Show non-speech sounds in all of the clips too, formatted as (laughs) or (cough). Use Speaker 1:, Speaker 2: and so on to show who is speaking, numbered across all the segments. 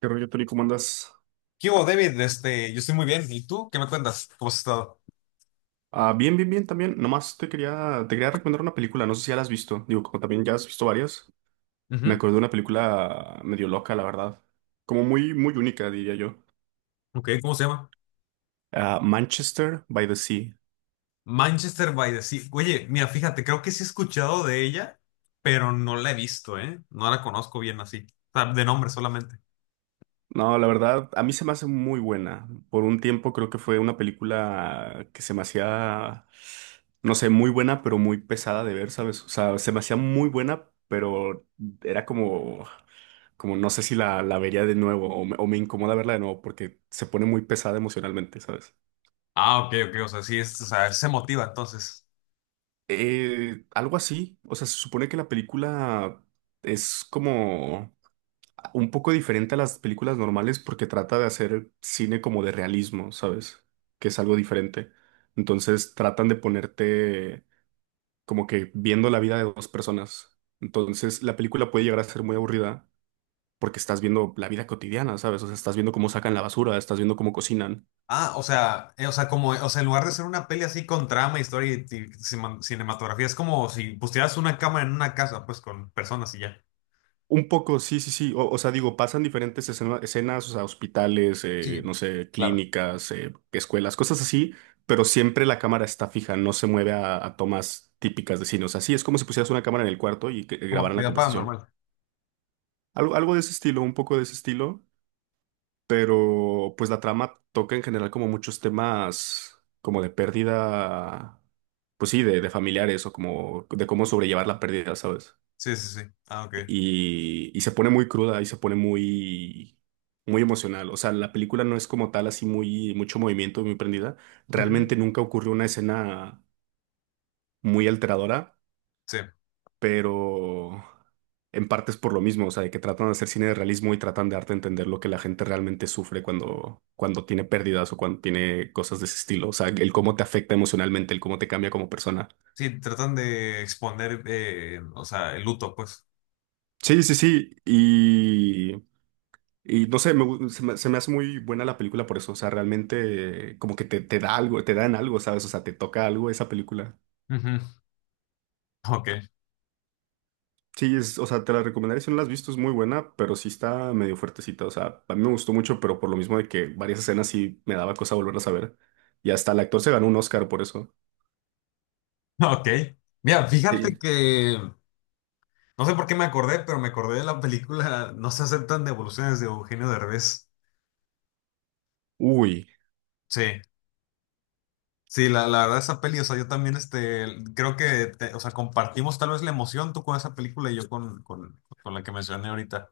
Speaker 1: ¿Qué rollo, Tori? ¿Cómo andas?
Speaker 2: ¿Qué hubo, David? Yo estoy muy bien. ¿Y tú? ¿Qué me cuentas? ¿Cómo has estado?
Speaker 1: Ah, bien, bien, bien también. Nomás te quería recomendar una película. No sé si ya la has visto. Digo, como también ya has visto varias. Me
Speaker 2: Ujú.
Speaker 1: acordé de una película medio loca, la verdad. Como muy, muy única, diría yo.
Speaker 2: Ok, ¿cómo se llama?
Speaker 1: Ah, Manchester by the Sea.
Speaker 2: Manchester by the Sea. Oye, mira, fíjate, creo que sí he escuchado de ella, pero no la he visto, ¿eh? No la conozco bien así. O sea, de nombre solamente.
Speaker 1: No, la verdad, a mí se me hace muy buena. Por un tiempo creo que fue una película que se me hacía, no sé, muy buena, pero muy pesada de ver, ¿sabes? O sea, se me hacía muy buena, pero era como no sé si la vería de nuevo o me incomoda verla de nuevo porque se pone muy pesada emocionalmente, ¿sabes?
Speaker 2: Ah, ok, ok. O sea, sí, o sea, se motiva entonces.
Speaker 1: Algo así, o sea, se supone que la película es como un poco diferente a las películas normales porque trata de hacer cine como de realismo, ¿sabes? Que es algo diferente. Entonces tratan de ponerte como que viendo la vida de dos personas. Entonces la película puede llegar a ser muy aburrida porque estás viendo la vida cotidiana, ¿sabes? O sea, estás viendo cómo sacan la basura, estás viendo cómo cocinan.
Speaker 2: Ah, o sea, o sea, en lugar de ser una peli así con trama, historia y, cinematografía, es como si pusieras una cámara en una casa, pues con personas y ya.
Speaker 1: Un poco, sí, sí, sí. O sea, digo, pasan diferentes escenas, o sea, hospitales,
Speaker 2: Sí.
Speaker 1: no sé,
Speaker 2: Claro.
Speaker 1: clínicas, escuelas, cosas así, pero siempre la cámara está fija, no se mueve a tomas típicas de cine. O sea, sí, es como si pusieras una cámara en el cuarto y
Speaker 2: Como
Speaker 1: grabaran la
Speaker 2: actividad
Speaker 1: conversación.
Speaker 2: paranormal.
Speaker 1: Algo de ese estilo, un poco de ese estilo, pero pues la trama toca en general como muchos temas como de pérdida, pues sí, de familiares o como de cómo sobrellevar la pérdida, ¿sabes?
Speaker 2: Sí, sí, sí. Ah, ok.
Speaker 1: Y se pone muy cruda y se pone muy, muy emocional. O sea, la película no es como tal así muy, mucho movimiento, muy prendida. Realmente nunca ocurrió una escena muy alteradora,
Speaker 2: Sí,
Speaker 1: pero en parte es por lo mismo, o sea, de que tratan de hacer cine de realismo y tratan de darte a entender lo que la gente realmente sufre cuando tiene pérdidas o cuando tiene cosas de ese estilo. O sea, el cómo te afecta emocionalmente, el cómo te cambia como persona.
Speaker 2: sí, tratan de exponer, o sea, el luto, pues.
Speaker 1: Sí, sí, sí. Y no sé, me gu- se me hace muy buena la película por eso. O sea, realmente como que te da algo, te dan algo, ¿sabes? O sea, te toca algo esa película.
Speaker 2: Ujú. Ok,
Speaker 1: Sí, es, o sea, te la recomendaría si no la has visto, es muy buena, pero sí está medio fuertecita. O sea, a mí me gustó mucho, pero por lo mismo de que varias escenas sí me daba cosa volverlas a ver. Y hasta el actor se ganó un Oscar por eso.
Speaker 2: (laughs) ok. Mira, fíjate
Speaker 1: Sí.
Speaker 2: que no sé por qué me acordé, pero me acordé de la película No se aceptan devoluciones de Eugenio Derbez.
Speaker 1: Uy,
Speaker 2: Sí, sí, la verdad esa peli, o sea, yo también, creo que, o sea, compartimos tal vez la emoción tú con esa película y yo con la que mencioné ahorita.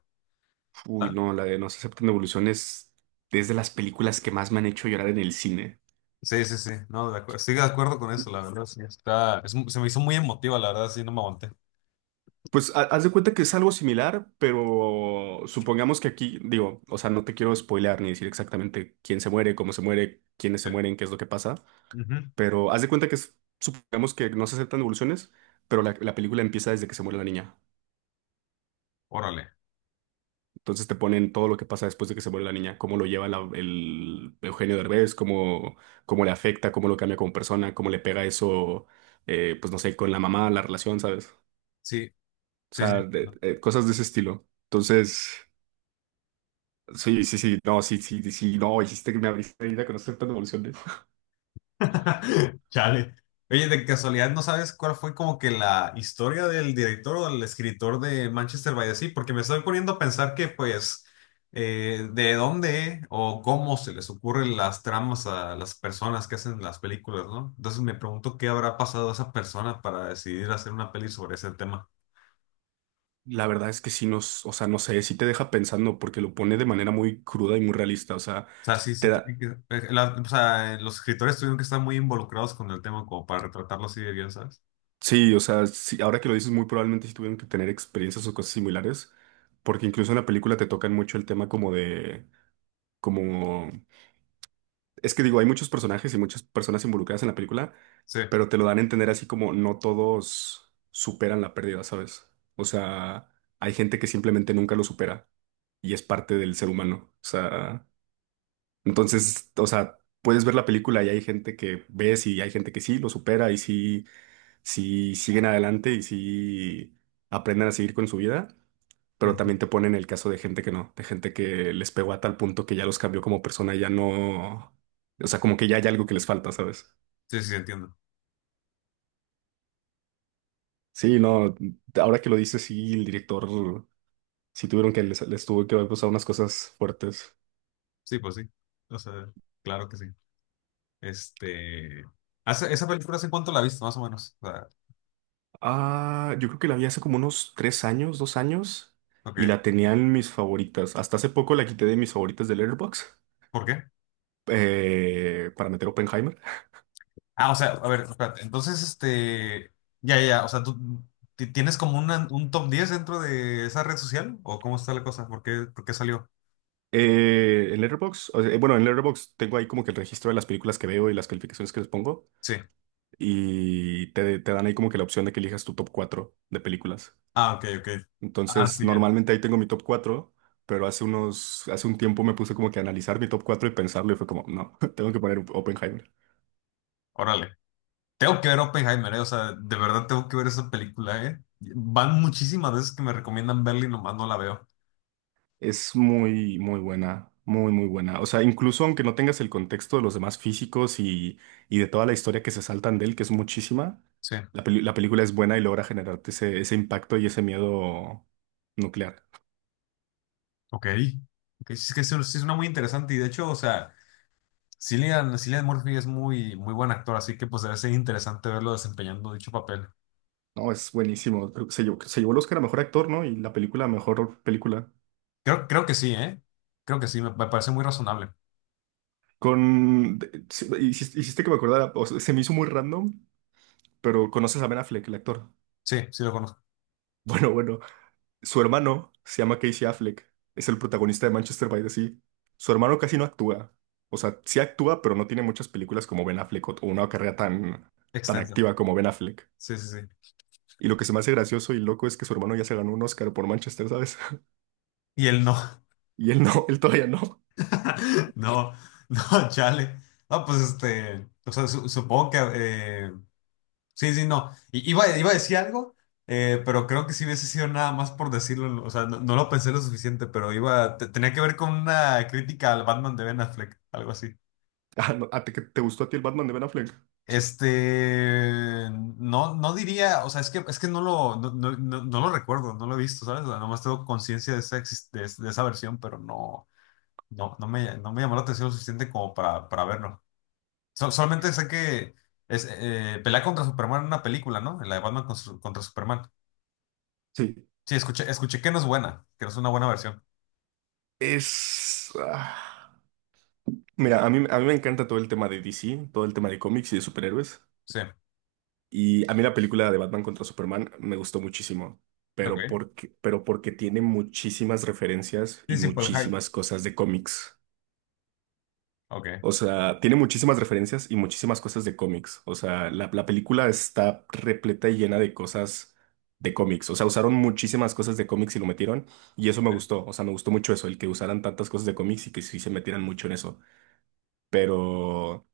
Speaker 1: uy,
Speaker 2: ¿Ah?
Speaker 1: no, la de No se aceptan devoluciones es de las películas que más me han hecho llorar en el cine.
Speaker 2: Sí, sí, sí, no, de acuerdo, estoy de acuerdo con eso, la verdad, sí, es se me hizo muy emotiva, la verdad, sí, no me aguanté.
Speaker 1: Pues haz de cuenta que es algo similar, pero supongamos que aquí, digo, o sea, no te quiero spoilear ni decir exactamente quién se muere, cómo se muere, quiénes se
Speaker 2: Sí.
Speaker 1: mueren, qué es lo que pasa,
Speaker 2: Ujú.
Speaker 1: pero haz de cuenta que supongamos que no se aceptan devoluciones, pero la película empieza desde que se muere la niña.
Speaker 2: Órale,
Speaker 1: Entonces te ponen todo lo que pasa después de que se muere la niña, cómo lo lleva el Eugenio Derbez, cómo le afecta, cómo lo cambia como persona, cómo le pega eso, pues no sé, con la mamá, la relación, ¿sabes?
Speaker 2: sí.
Speaker 1: O
Speaker 2: Sí, sí.
Speaker 1: sea, cosas de ese estilo. Entonces. Sí, sí, sí, no, sí, sí, sí, no, hiciste que me abriste ahorita con estas devoluciones.
Speaker 2: (laughs) Chale. Oye, de casualidad, ¿no sabes cuál fue como que la historia del director o del escritor de Manchester by the Sea? Porque me estoy poniendo a pensar que, pues, de dónde o cómo se les ocurren las tramas a las personas que hacen las películas, ¿no? Entonces me pregunto qué habrá pasado a esa persona para decidir hacer una peli sobre ese tema.
Speaker 1: La verdad es que sí nos, o sea, no sé, sí te deja pensando porque lo pone de manera muy cruda y muy realista, o sea,
Speaker 2: O sea, sí, sí,
Speaker 1: te da,
Speaker 2: la- o sea, los escritores tuvieron que estar muy involucrados con el tema como para retratarlo así de bien, ¿sabes?
Speaker 1: sí, o sea, sí, ahora que lo dices, muy probablemente sí tuvieron que tener experiencias o cosas similares, porque incluso en la película te tocan mucho el tema como de, como, es que digo, hay muchos personajes y muchas personas involucradas en la película,
Speaker 2: Sí.
Speaker 1: pero te lo dan a entender así como no todos superan la pérdida, ¿sabes? O sea, hay gente que simplemente nunca lo supera y es parte del ser humano. O sea, entonces, o sea, puedes ver la película y hay gente que ves y hay gente que sí lo supera y sí, siguen adelante y sí aprenden a seguir con su vida. Pero
Speaker 2: Ujú.
Speaker 1: también te ponen el caso de gente que no, de gente que les pegó a tal punto que ya los cambió como persona y ya no, o sea, como que ya hay algo que les falta, ¿sabes?
Speaker 2: Sí, sí, entiendo.
Speaker 1: Sí, no, ahora que lo dices, sí, el director, sí tuvieron que, les tuvo que haber pasado unas cosas fuertes.
Speaker 2: Sí, pues sí. O sea, claro que sí. Este. ¿Esa película hace cuánto la viste, más o menos? O sea,
Speaker 1: Ah, yo creo que la vi hace como unos 3 años, 2 años, y
Speaker 2: ok.
Speaker 1: la tenía en mis favoritas. Hasta hace poco la quité de mis favoritas de Letterboxd,
Speaker 2: ¿Por qué?
Speaker 1: para meter Oppenheimer.
Speaker 2: Ah, o sea, a ver, espérate. Entonces, Ya, ya, ya. O sea, ¿tú tienes como un top 10 dentro de esa red social? ¿O cómo está la cosa? ¿Por qué salió?
Speaker 1: En Letterboxd, o sea, bueno, en Letterboxd tengo ahí como que el registro de las películas que veo y las calificaciones que les pongo,
Speaker 2: Sí.
Speaker 1: y te dan ahí como que la opción de que elijas tu top 4 de películas.
Speaker 2: Ah, ok, ok. Ah,
Speaker 1: Entonces,
Speaker 2: sí, ya.
Speaker 1: normalmente ahí tengo mi top 4 pero hace un tiempo me puse como que a analizar mi top 4 y pensarlo y fue como, no, (laughs) tengo que poner Oppenheimer.
Speaker 2: Órale. Tengo que ver Oppenheimer, ¿eh? O sea, de verdad tengo que ver esa película, ¿eh? Van muchísimas veces que me recomiendan verla y nomás no la veo.
Speaker 1: Es muy, muy buena, muy, muy buena. O sea, incluso aunque no tengas el contexto de los demás físicos y de toda la historia que se saltan de él, que es muchísima,
Speaker 2: Sí.
Speaker 1: la película es buena y logra generarte ese impacto y ese miedo nuclear.
Speaker 2: Ok, ok, sí, es que eso sí suena muy interesante y de hecho, o sea, Cillian Murphy es muy, muy buen actor, así que pues debe ser interesante verlo desempeñando dicho papel.
Speaker 1: No, es buenísimo. Creo que se llevó el Oscar a mejor actor, ¿no? Y la película a mejor película.
Speaker 2: Creo que sí, ¿eh? Creo que sí, me parece muy razonable.
Speaker 1: Sí, hiciste que me acordara, o sea, se me hizo muy random, pero conoces a Ben Affleck, el actor. (laughs)
Speaker 2: Sí, sí lo conozco.
Speaker 1: Bueno, bueno, su hermano se llama Casey Affleck, es el protagonista de Manchester by the Sea. Su hermano casi no actúa, o sea, sí actúa, pero no tiene muchas películas como Ben Affleck o una carrera tan, tan
Speaker 2: Extenso.
Speaker 1: activa como Ben Affleck.
Speaker 2: Sí, sí, sí.
Speaker 1: Y lo que se me hace gracioso y loco es que su hermano ya se ganó un Oscar por Manchester, ¿sabes? (laughs)
Speaker 2: Y él no,
Speaker 1: Y él no, él todavía no.
Speaker 2: (laughs) no, no, chale. No, pues o sea, supongo que sí, sí, no. Iba a decir algo, pero creo que si hubiese sido nada más por decirlo. O sea, no, no lo pensé lo suficiente, pero iba, tenía que ver con una crítica al Batman de Ben Affleck, algo así.
Speaker 1: (laughs) Ah, no, ¿a ti- que- te, gustó a ti el Batman de Ben Affleck?
Speaker 2: Este, no, no diría, o sea, es que no lo recuerdo, no lo he visto, ¿sabes? O sea, nomás tengo conciencia de esa, de esa versión, pero no, no, no me llamó la atención lo suficiente como para verlo. Solamente sé que es, pelea contra Superman en una película, ¿no? La de Batman contra Superman.
Speaker 1: Sí.
Speaker 2: Sí, escuché que no es buena, que no es una buena versión.
Speaker 1: Es... ah, Mira, a mí me encanta todo el tema de DC, todo el tema de cómics y de superhéroes.
Speaker 2: Sí,
Speaker 1: Y a mí la película de Batman contra Superman me gustó muchísimo, pero
Speaker 2: ok.
Speaker 1: porque, pero porque tiene muchísimas referencias
Speaker 2: Sí,
Speaker 1: y
Speaker 2: sí, por el hype.
Speaker 1: muchísimas cosas de cómics.
Speaker 2: Ok.
Speaker 1: O sea, tiene muchísimas referencias y muchísimas cosas de cómics. O sea, la película está repleta y llena de cosas de cómics. O sea, usaron muchísimas cosas de cómics y lo metieron. Y eso me
Speaker 2: Sí.
Speaker 1: gustó. O sea, me gustó mucho eso, el que usaran tantas cosas de cómics y que sí se metieran mucho en eso. Pero...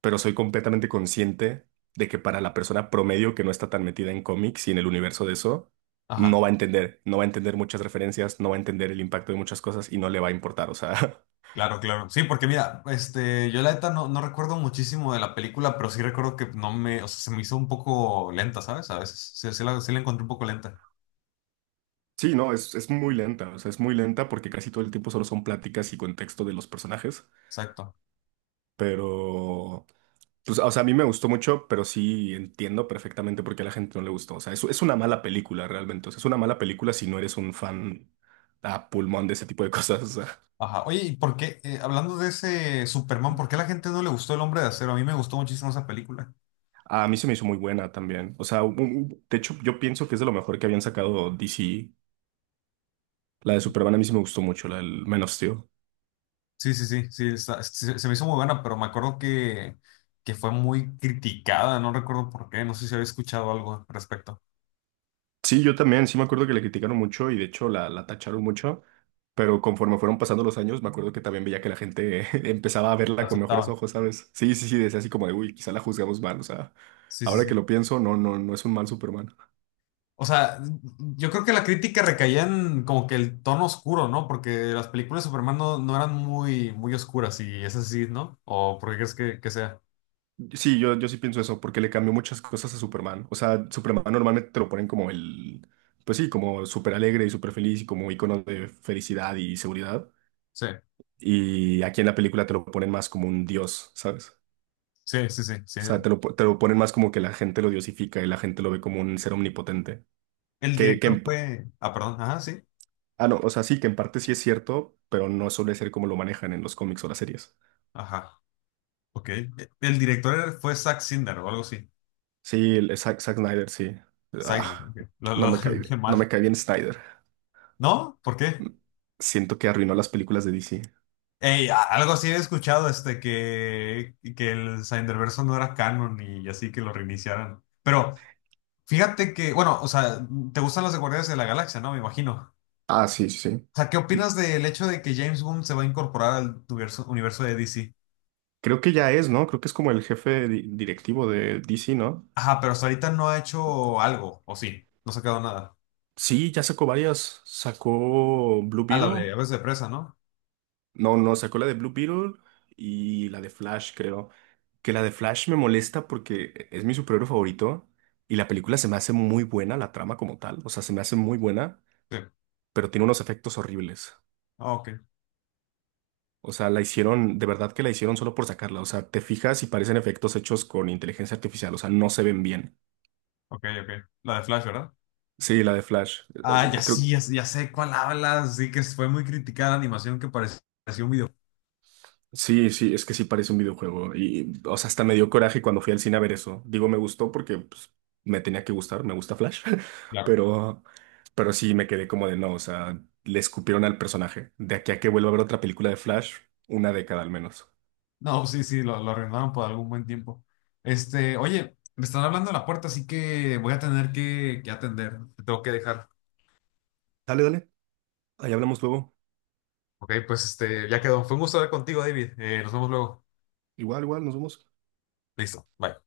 Speaker 1: pero soy completamente consciente de que para la persona promedio que no está tan metida en cómics y en el universo de eso, no
Speaker 2: Ajá,
Speaker 1: va a entender, no va a entender muchas referencias, no va a entender el impacto de muchas cosas y no le va a importar, o sea,
Speaker 2: claro, claro. Sí, porque mira, este, yo la neta no recuerdo muchísimo de la película, pero sí recuerdo que no me, o sea, se me hizo un poco lenta, ¿sabes? A veces, sí, sí la encontré un poco lenta.
Speaker 1: (laughs) sí, no, es muy lenta, o sea, es muy lenta porque casi todo el tiempo solo son pláticas y contexto de los personajes,
Speaker 2: Exacto.
Speaker 1: pero. Pues, o sea, a mí me gustó mucho, pero sí entiendo perfectamente por qué a la gente no le gustó. O sea, es una mala película realmente. O sea, es una mala película si no eres un fan a pulmón de ese tipo de cosas. O sea.
Speaker 2: Ajá. Oye, ¿y por qué, hablando de ese Superman, ¿por qué a la gente no le gustó El Hombre de Acero? A mí me gustó muchísimo esa película.
Speaker 1: A mí se me hizo muy buena también. O sea, de hecho, yo pienso que es de lo mejor que habían sacado DC. La de Superman a mí sí me gustó mucho, la del Man of Steel.
Speaker 2: Sí, sí, sí, sí, se, se me hizo muy buena, pero me acuerdo que fue muy criticada, no recuerdo por qué, no sé si había escuchado algo al respecto.
Speaker 1: Sí, yo también, sí me acuerdo que le criticaron mucho y de hecho la tacharon mucho, pero conforme fueron pasando los años, me acuerdo que también veía que la gente (laughs) empezaba a
Speaker 2: La
Speaker 1: verla con mejores
Speaker 2: aceptaba.
Speaker 1: ojos, ¿sabes? Sí, sí, sí, decía así como de, uy, quizá la juzgamos mal, o sea,
Speaker 2: Sí, sí,
Speaker 1: ahora
Speaker 2: sí.
Speaker 1: que lo pienso, no, no, no es un mal Superman.
Speaker 2: O sea, yo creo que la crítica recaía en como que el tono oscuro, ¿no? Porque las películas de Superman no eran muy, muy oscuras y es así, ¿no? ¿O por qué crees que sea?
Speaker 1: Sí, yo sí pienso eso, porque le cambió muchas cosas a Superman. O sea, Superman normalmente te lo ponen como el, pues sí, como súper alegre y súper feliz y como icono de felicidad y seguridad.
Speaker 2: Sí,
Speaker 1: Y aquí en la película te lo ponen más como un dios, ¿sabes? O
Speaker 2: sí, sí, sí, sí.
Speaker 1: sea, te lo ponen más como que la gente lo diosifica y la gente lo ve como un ser omnipotente.
Speaker 2: El
Speaker 1: Que
Speaker 2: director
Speaker 1: en p-
Speaker 2: fue... Ah, perdón, ajá, sí.
Speaker 1: ah, no, o sea, sí, que en parte sí es cierto, pero no suele ser como lo manejan en los cómics o las series.
Speaker 2: Ajá, ok. El director fue Zack Snyder o algo así.
Speaker 1: Sí, Zack Snyder, sí.
Speaker 2: Snyder,
Speaker 1: Ah,
Speaker 2: ok.
Speaker 1: no me
Speaker 2: (laughs) Lo
Speaker 1: cae
Speaker 2: dije
Speaker 1: bien, no me
Speaker 2: mal.
Speaker 1: cae bien Snyder.
Speaker 2: ¿No? ¿Por qué?
Speaker 1: Siento que arruinó las películas de DC.
Speaker 2: Ey, algo así he escuchado, este, que el Snyderverso no era canon y así que lo reiniciaran. Pero fíjate que, bueno, o sea, te gustan los de Guardianes de la Galaxia, ¿no? Me imagino.
Speaker 1: Ah, sí, sí. Sí.
Speaker 2: O sea, ¿qué opinas del hecho de que James Gunn se va a incorporar al universo de DC?
Speaker 1: Creo que ya es, ¿no? Creo que es como el jefe directivo de DC, ¿no?
Speaker 2: Ajá, pero hasta ahorita no ha hecho algo, ¿o sí? No se ha quedado nada.
Speaker 1: Sí, ya sacó varias. Sacó Blue
Speaker 2: Ah, la de
Speaker 1: Beetle.
Speaker 2: Aves de Presa, ¿no?
Speaker 1: No, no, sacó la de Blue Beetle y la de Flash, creo. Que la de Flash me molesta porque es mi superhéroe favorito y la película se me hace muy buena, la trama como tal. O sea, se me hace muy buena,
Speaker 2: Sí.
Speaker 1: pero tiene unos efectos horribles.
Speaker 2: Ah, ok,
Speaker 1: O sea, la hicieron, de verdad que la hicieron solo por sacarla. O sea, te fijas y parecen efectos hechos con inteligencia artificial. O sea, no se ven bien.
Speaker 2: ok, ok. La de Flash, ¿verdad?
Speaker 1: Sí, la de Flash.
Speaker 2: Ah, ya
Speaker 1: Creo,
Speaker 2: sí, ya, ya sé cuál hablas. Sí, que fue muy criticada la animación que parecía un video.
Speaker 1: sí, sí, es que sí parece un videojuego. Y, o sea, hasta me dio coraje cuando fui al cine a ver eso. Digo, me gustó porque pues, me tenía que gustar, me gusta Flash. (laughs) Pero, pero sí me quedé como de no, o sea, le escupieron al personaje. De aquí a que vuelva a ver otra película de Flash, una década al menos.
Speaker 2: No, sí, sí, lo arrendaron por algún buen tiempo. Este, oye, me están hablando a la puerta, así que voy a tener que atender. Te tengo que dejar.
Speaker 1: Dale, dale. Ahí hablamos luego.
Speaker 2: Ok, pues este, ya quedó. Fue un gusto hablar contigo, David. Nos vemos luego.
Speaker 1: Igual, igual, nos vemos.
Speaker 2: Listo, bye.